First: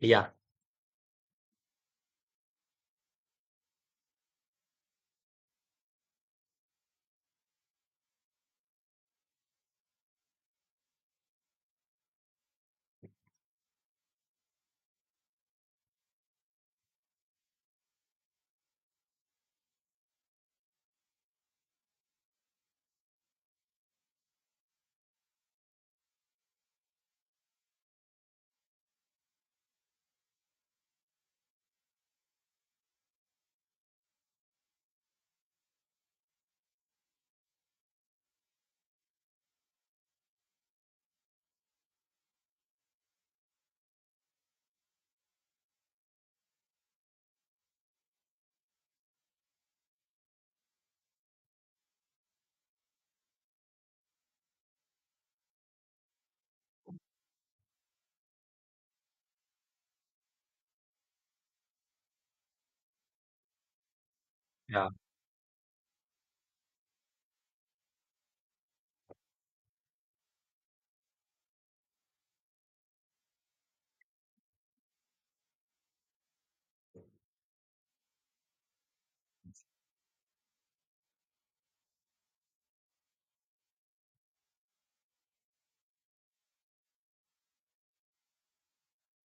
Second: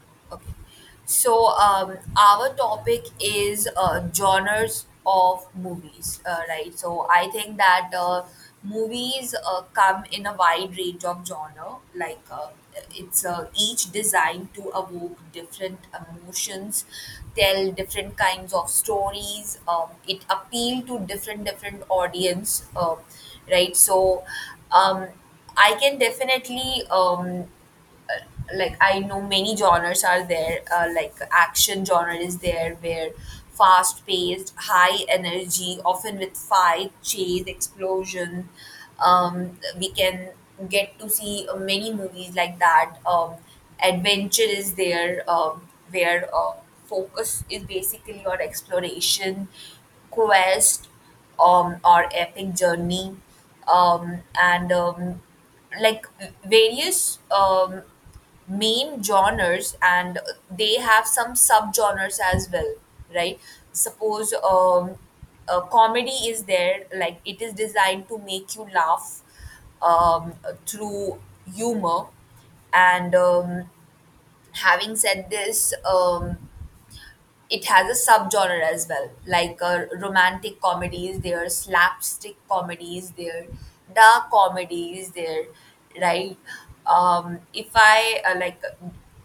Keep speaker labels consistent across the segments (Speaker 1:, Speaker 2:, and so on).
Speaker 1: Yeah,
Speaker 2: So, our topic is genres of movies, right? So, I think that movies come in a wide range of genre. Like, it's each designed to evoke different emotions, tell different kinds of stories. It appeal to different audience, right? So, um, I can definitely like I know many genres are there. Like action genre is there, where fast paced, high energy, often with fight, chase, explosion. We can get to see many movies like that. Adventure is there, where focus is basically on exploration, quest, or epic journey, and like various main genres, and they have some subgenres as well, right? suppose
Speaker 1: yeah,
Speaker 2: um, uh, comedy is there, like it is designed to make you laugh um, through humor. And having said this, it has a subgenre as well, like romantic comedy is there, slapstick comedy is there, dark comedy is there, right? Um, if I uh, like,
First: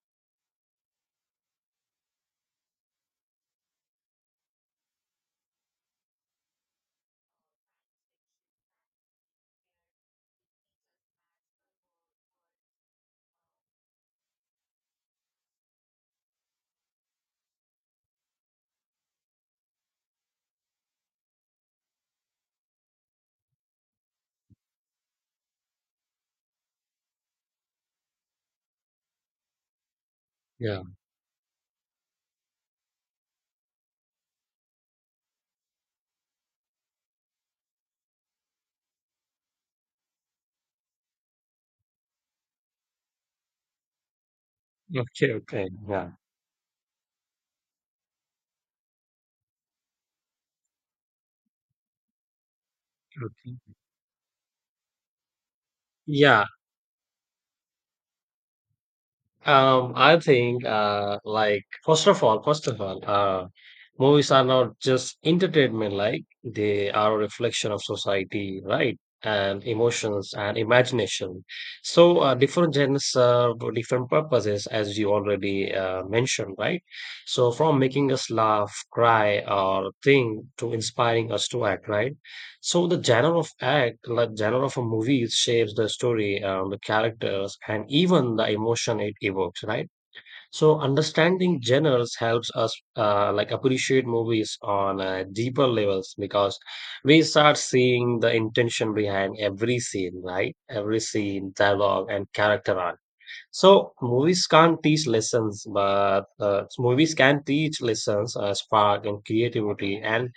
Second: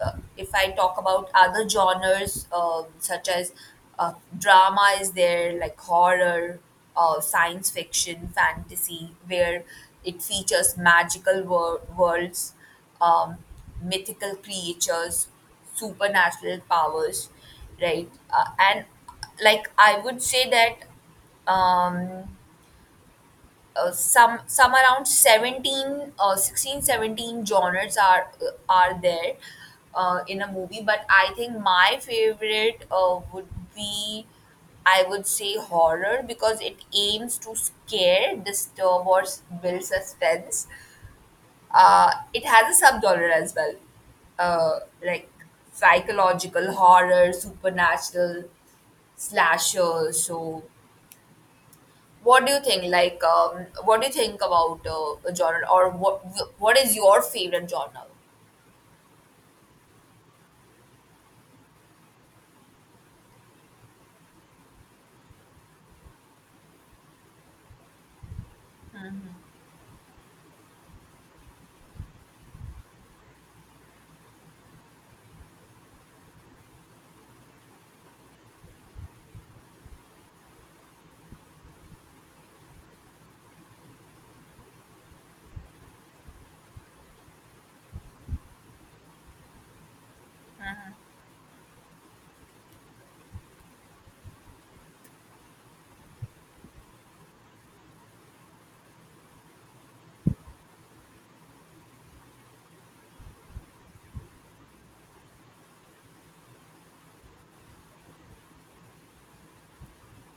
Speaker 2: uh, if I talk about other genres such as drama is there, like horror, science fiction, fantasy, where it features worlds, um, mythical creatures, supernatural powers, right? And like I would say that some around 17 16, 17 genres are there in a movie,
Speaker 1: yeah.
Speaker 2: but I think my favorite would be I would say horror because it aims to scare, disturb, or build suspense. It has a subgenre as well, uh, like
Speaker 1: Okay, okay, yeah,
Speaker 2: psychological horror, supernatural, slasher. So, what do you think? Like,
Speaker 1: okay.
Speaker 2: what do you think about a genre, or what
Speaker 1: Yeah,
Speaker 2: what is your favorite genre?
Speaker 1: I think like first of all, movies are not just entertainment, like they are a reflection of society, right? And emotions and imagination. So, different genres serve different purposes, as you already mentioned, right? So, from making us laugh, cry, or think to inspiring us to act, right? So, the genre of act, like genre of a movie shapes the story, the characters, and even the emotion it evokes, right? So understanding genres helps us like appreciate movies on deeper levels, because we start seeing the intention behind every scene, right? Every scene, dialogue, and character arc. So movies can't teach lessons, but movies can teach lessons, spark and creativity, and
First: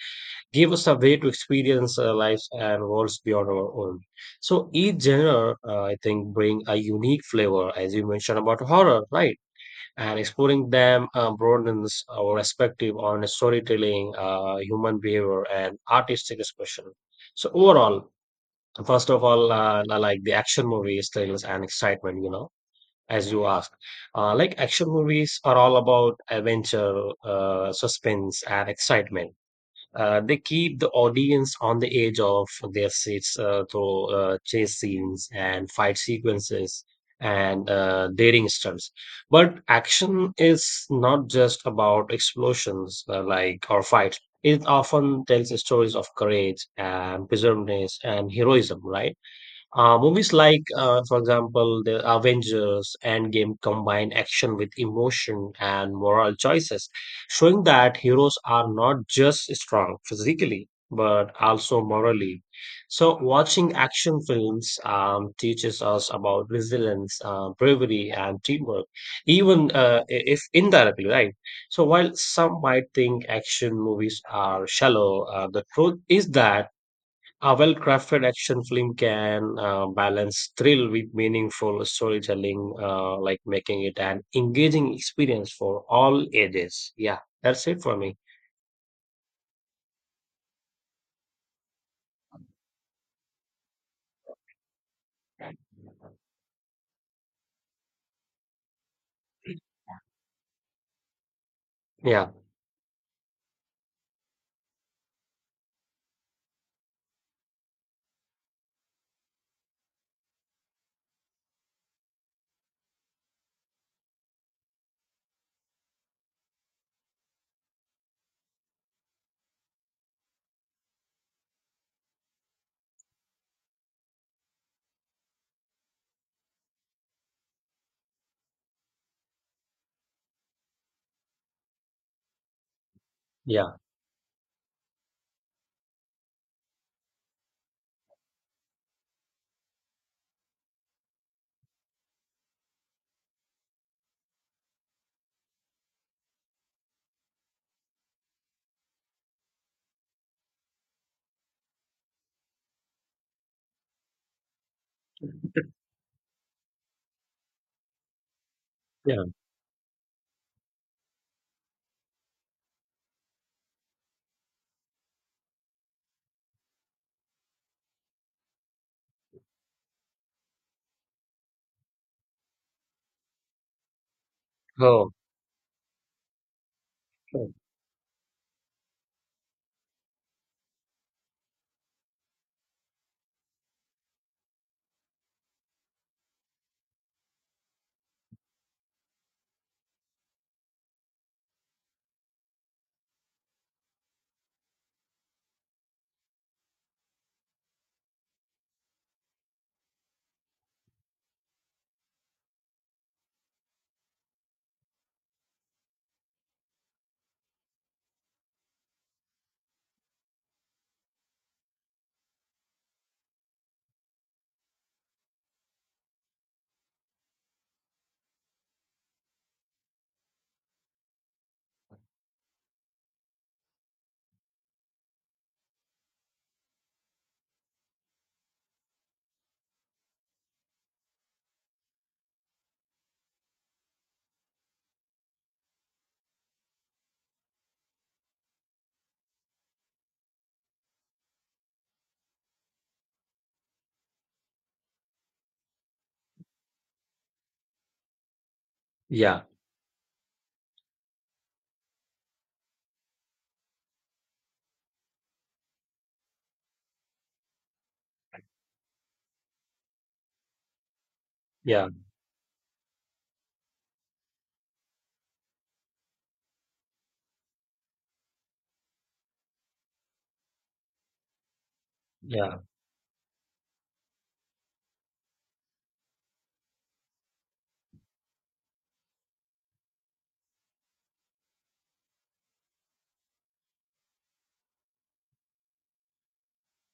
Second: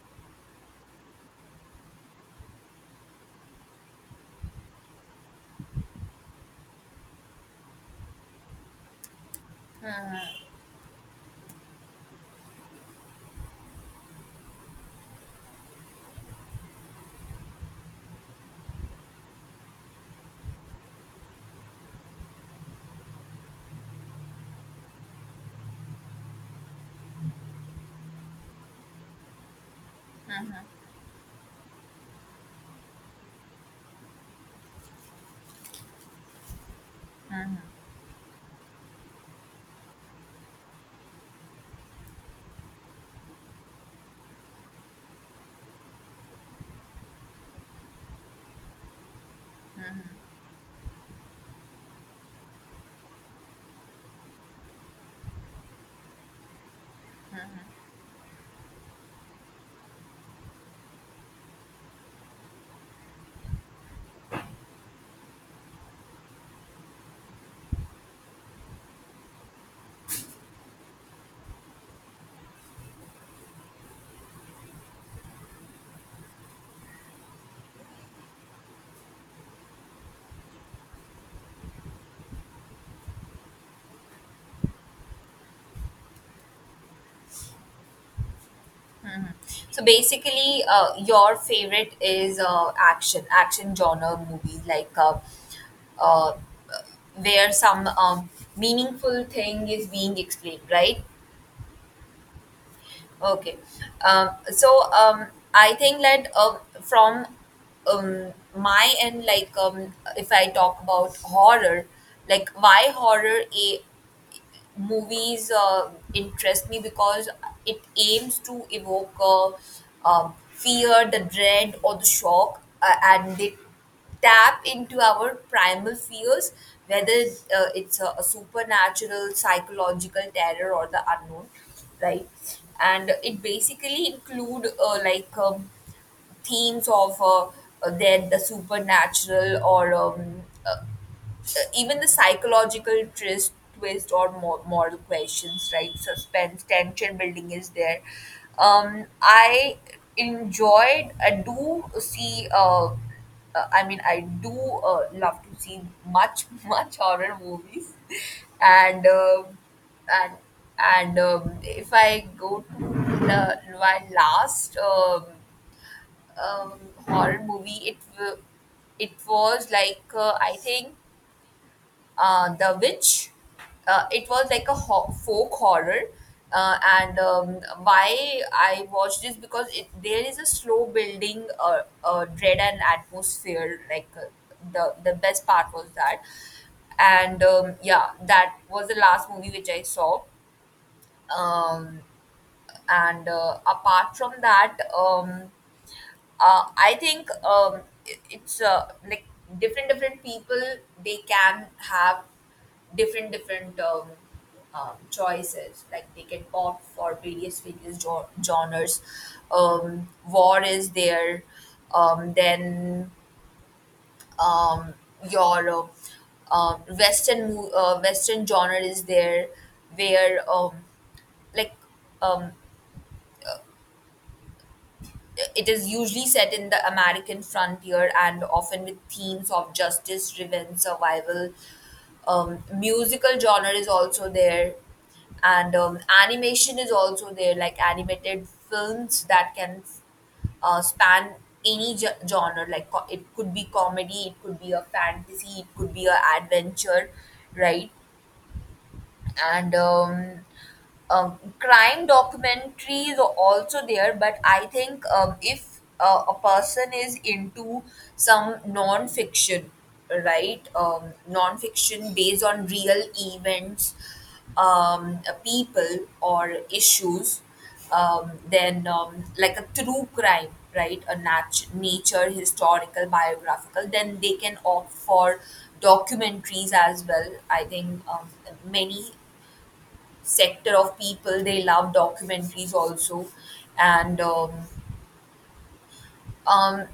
Speaker 1: give us a way to experience lives and worlds beyond our own. So each genre, I think, bring a unique flavor, as you mentioned about horror, right? And exploring them broadens our perspective on storytelling, human behavior, and artistic expression. So overall, first of all, I like the action movies, thrills, and excitement. You know, as you asked, like action movies are all about adventure, suspense, and excitement. They keep the audience on the edge of their seats through chase scenes and fight sequences and daring stunts. But action is not just about explosions, like or fights. It often tells stories of courage and perseverance and heroism, right? Movies like, for example, the Avengers Endgame, combine action with emotion and moral choices, showing that heroes are not just strong physically, but also morally. So, watching action films teaches us about resilience, bravery, and teamwork, even if indirectly, right? So, while some might think action movies are shallow, the truth is that a well crafted action film can balance thrill with meaningful storytelling, like making it an engaging experience for all ages. Yeah, that's it for me.
Speaker 2: Mhm. So basically, your favorite is action genre movies, like uh, where some meaningful thing is being explained, right?
Speaker 1: Yeah,
Speaker 2: Okay. So, I think that from my end, like if I talk about horror, like why horror? A movies interest me because it aims to evoke fear, the dread, or the shock, and they tap into our primal fears, whether it's a supernatural, psychological terror, or the unknown, right? And it
Speaker 1: yeah,
Speaker 2: basically include like themes of then the supernatural, or even the psychological twist or more moral questions, right? Suspense, tension building is there. I enjoyed. I do see. I mean, I do love to see much much horror movies, and
Speaker 1: yeah.
Speaker 2: uh, and and if I go to the my last um, horror movie, it was like I think The Witch. It was like a
Speaker 1: Oh,
Speaker 2: folk horror. And
Speaker 1: oh,
Speaker 2: why I watched this because there is a slow building dread and atmosphere. Like the best part was that, and yeah, that was the last movie which I saw. Um, and apart from that, I think it's like different people, they can have different choices, like they can opt for various genres. War is there, then um, your western genre is there, where like um, it is usually set in the American frontier, and often with themes of justice, revenge, survival. Musical genre is also there, and animation is also there, like animated films that can span any genre, like it could be comedy, it could be a fantasy, it could be a adventure, right?
Speaker 1: yeah,
Speaker 2: And crime documentaries are also there, but I think if a person is into some non-fiction, right,
Speaker 1: yeah,
Speaker 2: non-fiction based on real events, people or issues, then like a true crime, right, a nature,
Speaker 1: yeah.
Speaker 2: historical, biographical, then they can opt for documentaries as well. I think many sector of people they love documentaries also. and um, um,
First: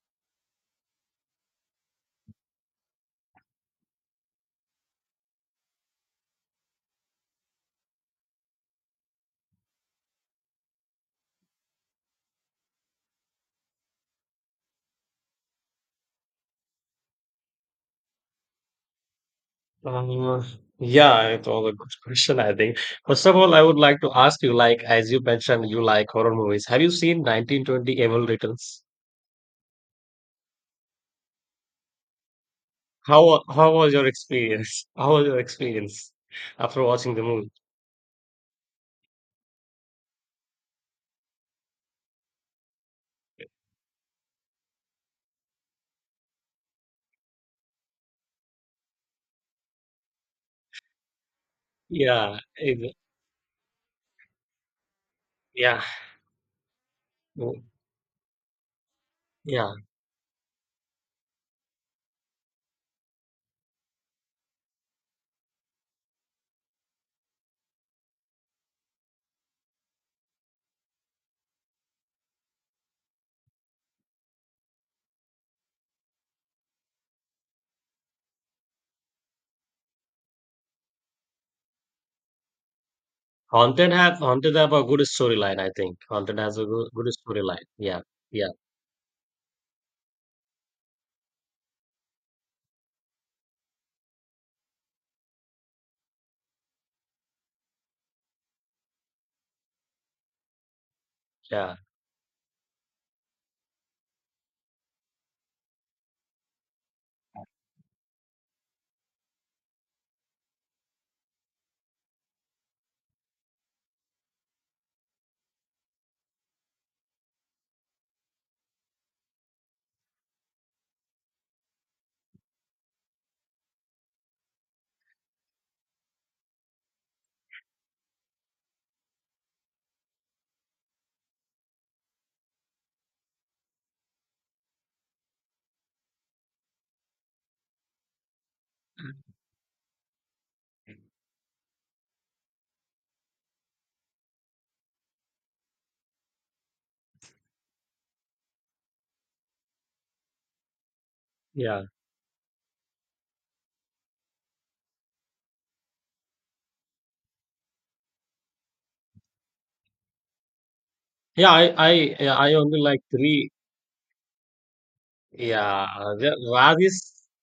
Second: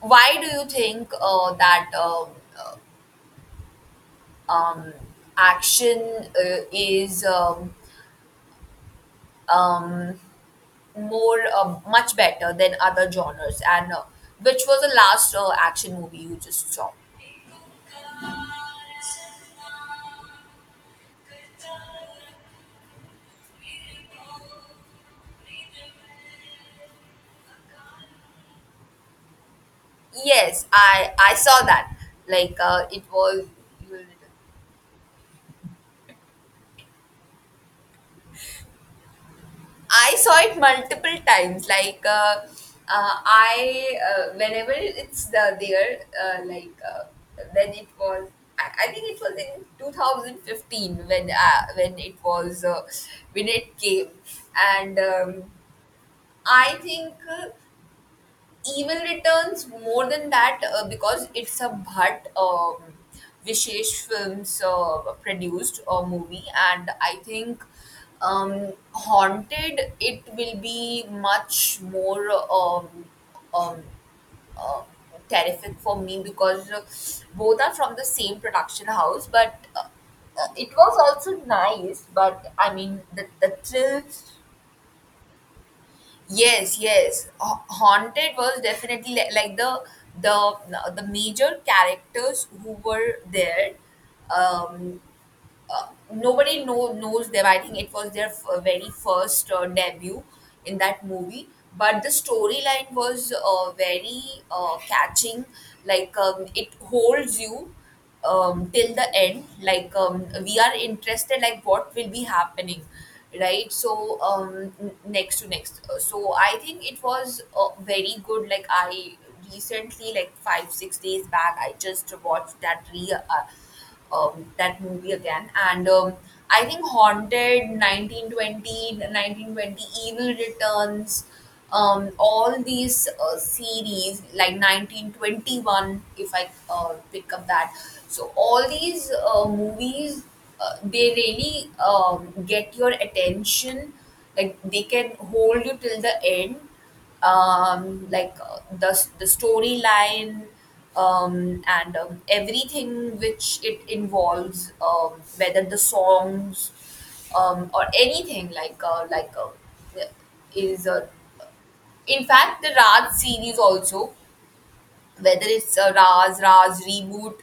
Speaker 2: why do you think that um, action is um, more much better than other genres, and which was the last action movie you just saw?
Speaker 1: Um, yeah, it was a good question, I think. First of all, I would like to ask you, like, as you mentioned, you like horror movies. Have you seen 1920 Evil Returns?
Speaker 2: Yes, I saw that. Like it was.
Speaker 1: How was your experience? How was your experience after watching the movie?
Speaker 2: I saw it multiple times. Like whenever like when it was, I think it was in 2015 when it
Speaker 1: Yeah,
Speaker 2: was
Speaker 1: exa
Speaker 2: when it came. And
Speaker 1: yeah,
Speaker 2: I think. Uh,
Speaker 1: mm,
Speaker 2: even returns
Speaker 1: yeah.
Speaker 2: more than that because it's a Bhatt Vishesh Films produced movie, and I think Haunted it will be much more um, uh, terrific for me because both are from the same production house, but it was also nice. But I mean, the thrill.
Speaker 1: Haunted have a good storyline, I think. Haunted has a
Speaker 2: Yes,
Speaker 1: good
Speaker 2: yes.
Speaker 1: storyline. Yeah,
Speaker 2: Haunted
Speaker 1: yeah,
Speaker 2: was definitely like the the major characters who were there. Um, nobody knows them. I think it was their very first debut in that movie.
Speaker 1: yeah,
Speaker 2: But the storyline was very catching. It holds you till the end. We are interested. Like what will be happening, right? So, next to next. So I think it was very good. Like I recently, like 5-6 days back, I just watched that re. That movie again. And I think Haunted, 1920 1920 Evil Returns, all these series, like 1921, if I pick up that. So, all these movies, they really get your attention. Like, they can hold you till the end, like the storyline,
Speaker 1: yeah.
Speaker 2: and everything which it involves, whether the songs, or anything like is
Speaker 1: Yeah, I
Speaker 2: in
Speaker 1: Yeah, I
Speaker 2: fact the
Speaker 1: only like
Speaker 2: Raj
Speaker 1: three.
Speaker 2: series also, whether it's
Speaker 1: Yeah,
Speaker 2: a
Speaker 1: the
Speaker 2: Raj
Speaker 1: Raj is,
Speaker 2: reboot.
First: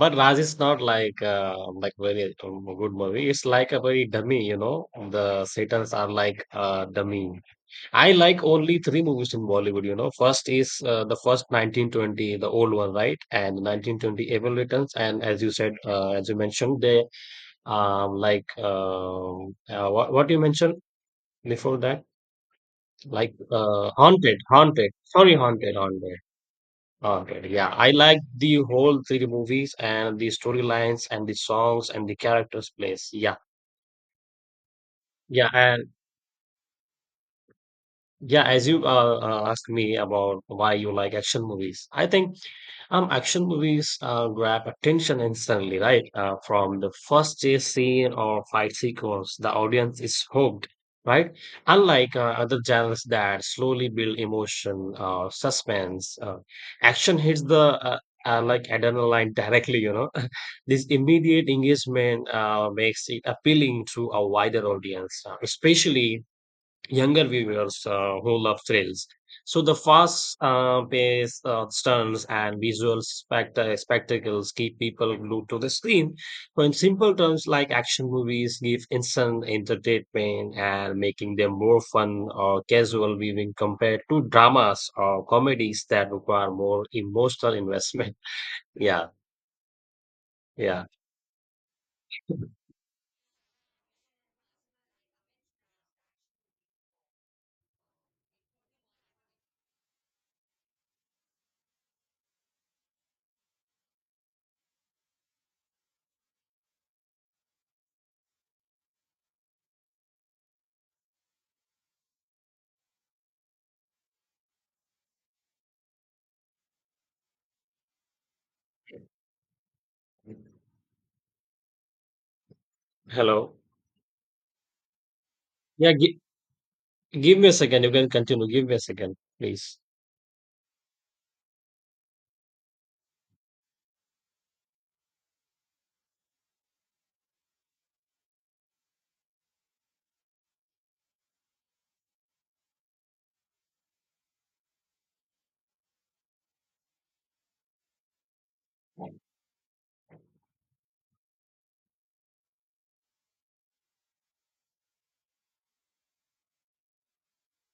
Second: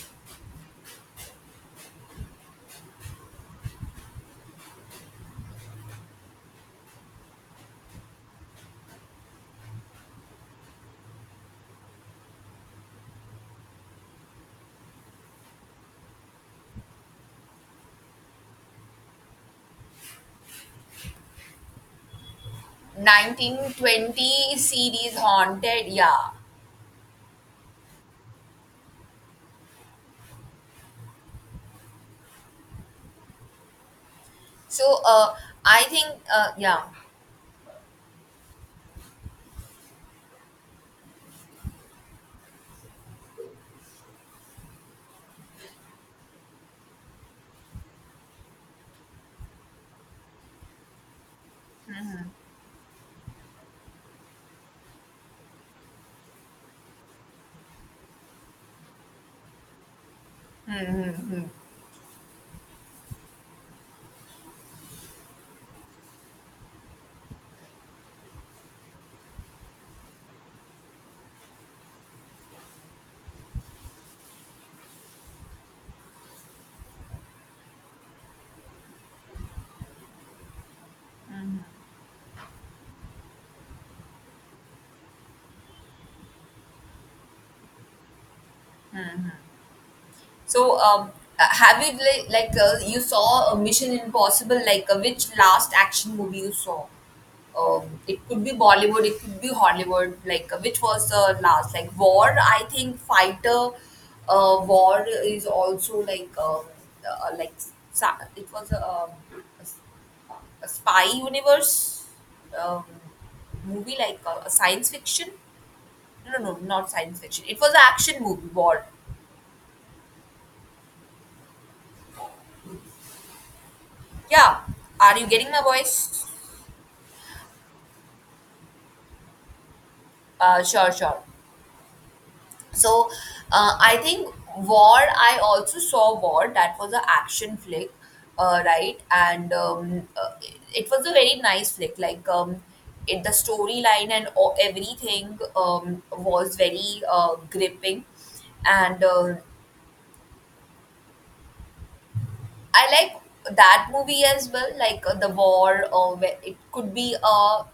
Speaker 1: but Raj is not like like very good movie. It's like a very dummy, you know. The Satans are like dummy. I like only three movies in Bollywood, you know. First is the first 1920, the old one, right? And 1920 Evil Returns. And as you said, as you mentioned, they like what you mentioned before that, like Haunted,
Speaker 2: 1920
Speaker 1: Haunted.
Speaker 2: series,
Speaker 1: Sorry, Haunted,
Speaker 2: haunted,
Speaker 1: Haunted,
Speaker 2: yeah.
Speaker 1: Haunted. Yeah, I like the whole three movies and the storylines and the songs and the characters' plays. Yeah,
Speaker 2: So
Speaker 1: yeah,
Speaker 2: I
Speaker 1: and.
Speaker 2: think yeah.
Speaker 1: Yeah, as you asked me about why you like action movies, I think action movies grab attention instantly, right? From the first chase scene or fight sequence, the audience is hooked, right? Unlike other genres that slowly build emotion, suspense, action hits the uh, like adrenaline directly. You know, this
Speaker 2: Hmm. Hmm.
Speaker 1: immediate
Speaker 2: Hmm.
Speaker 1: engagement makes it appealing to a wider audience, especially younger viewers who love thrills. So the fast pace stunts and visual spectacles keep people glued to the screen. When simple terms like action movies give instant entertainment and making them more fun or casual viewing compared to dramas or comedies that require more emotional investment. Yeah,
Speaker 2: So,
Speaker 1: yeah.
Speaker 2: have you like you saw a Mission Impossible? Like which last action movie you saw? It could be Bollywood, it could be Hollywood. Like which was the last? Like War, I think Fighter. War is also like it was a, a, s- a spy universe um, movie, like a science fiction. No, no, no, not science fiction. It was an action movie, War.
Speaker 1: Hello.
Speaker 2: Yeah, are you getting my
Speaker 1: Yeah, gi-
Speaker 2: voice?
Speaker 1: Give me a second. You can continue. Give me a second, please.
Speaker 2: Sure, sure. So, I think War, I also saw War, that was an action flick, right? And it was a very nice flick. Like, the storyline and all, everything was very gripping. And I like that movie as well, like The War, or where it could be a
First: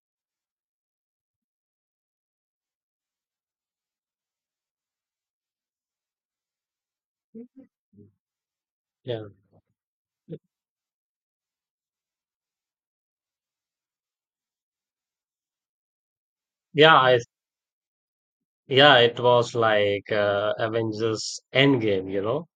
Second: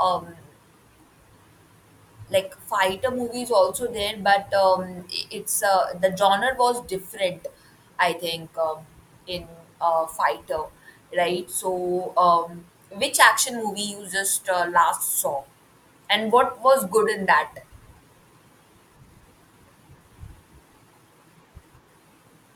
Speaker 2: um, like fighter movie is also there, but I- it's the genre was different. I think
Speaker 1: Yeah.
Speaker 2: in fighter, right? So, which action movie you just last saw, and what was
Speaker 1: Yeah,
Speaker 2: good
Speaker 1: I
Speaker 2: in that?
Speaker 1: Yeah, it was like Avengers Endgame, you know.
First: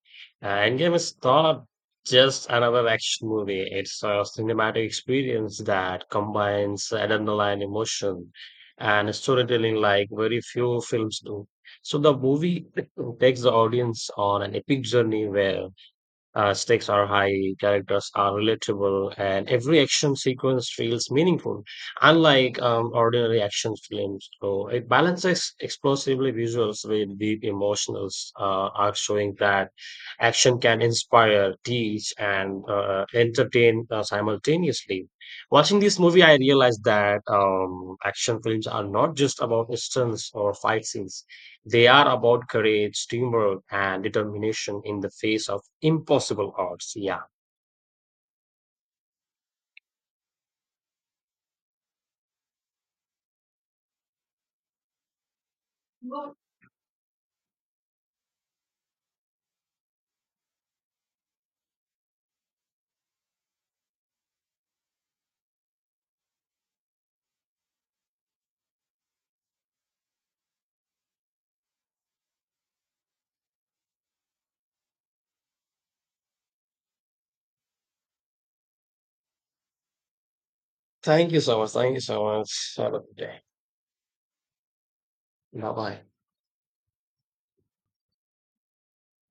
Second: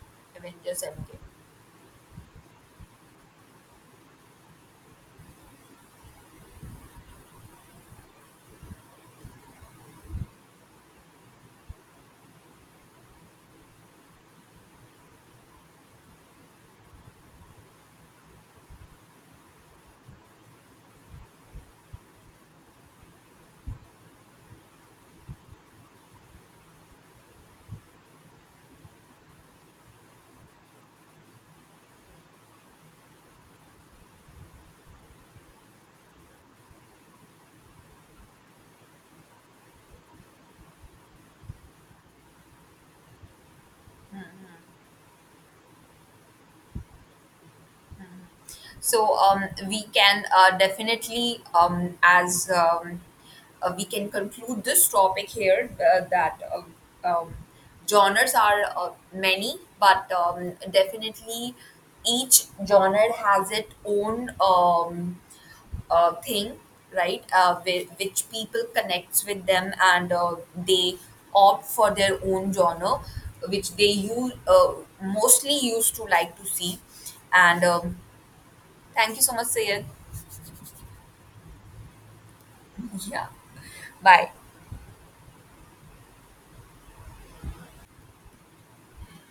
Speaker 2: Avengers
Speaker 1: Endgame is
Speaker 2: Endgame?
Speaker 1: not just another action movie, it's a cinematic experience that combines adrenaline, emotion, and storytelling like very few films do. So the movie takes the audience on an epic journey where stakes are high, characters are relatable, and every action sequence feels meaningful, unlike ordinary action films. So it balances explosively visuals with deep emotional arcs, showing that action can inspire, teach, and entertain simultaneously. Watching this movie, I realized that action films are not just about stunts or fight scenes. They are about courage, teamwork, and determination in the face of impossible odds. Yeah.
Speaker 2: So, we can definitely, as we can conclude this topic here, that um, genres are many, but definitely each genre has its own thing, right? Which people connects with them, and they opt for their own genre, which they use mostly used to like to see, and. Thank you so much, Sayed.
Speaker 1: Thank you so much. Thank you so much. Have a good
Speaker 2: Yeah.
Speaker 1: day.
Speaker 2: Bye.
Speaker 1: Bye bye.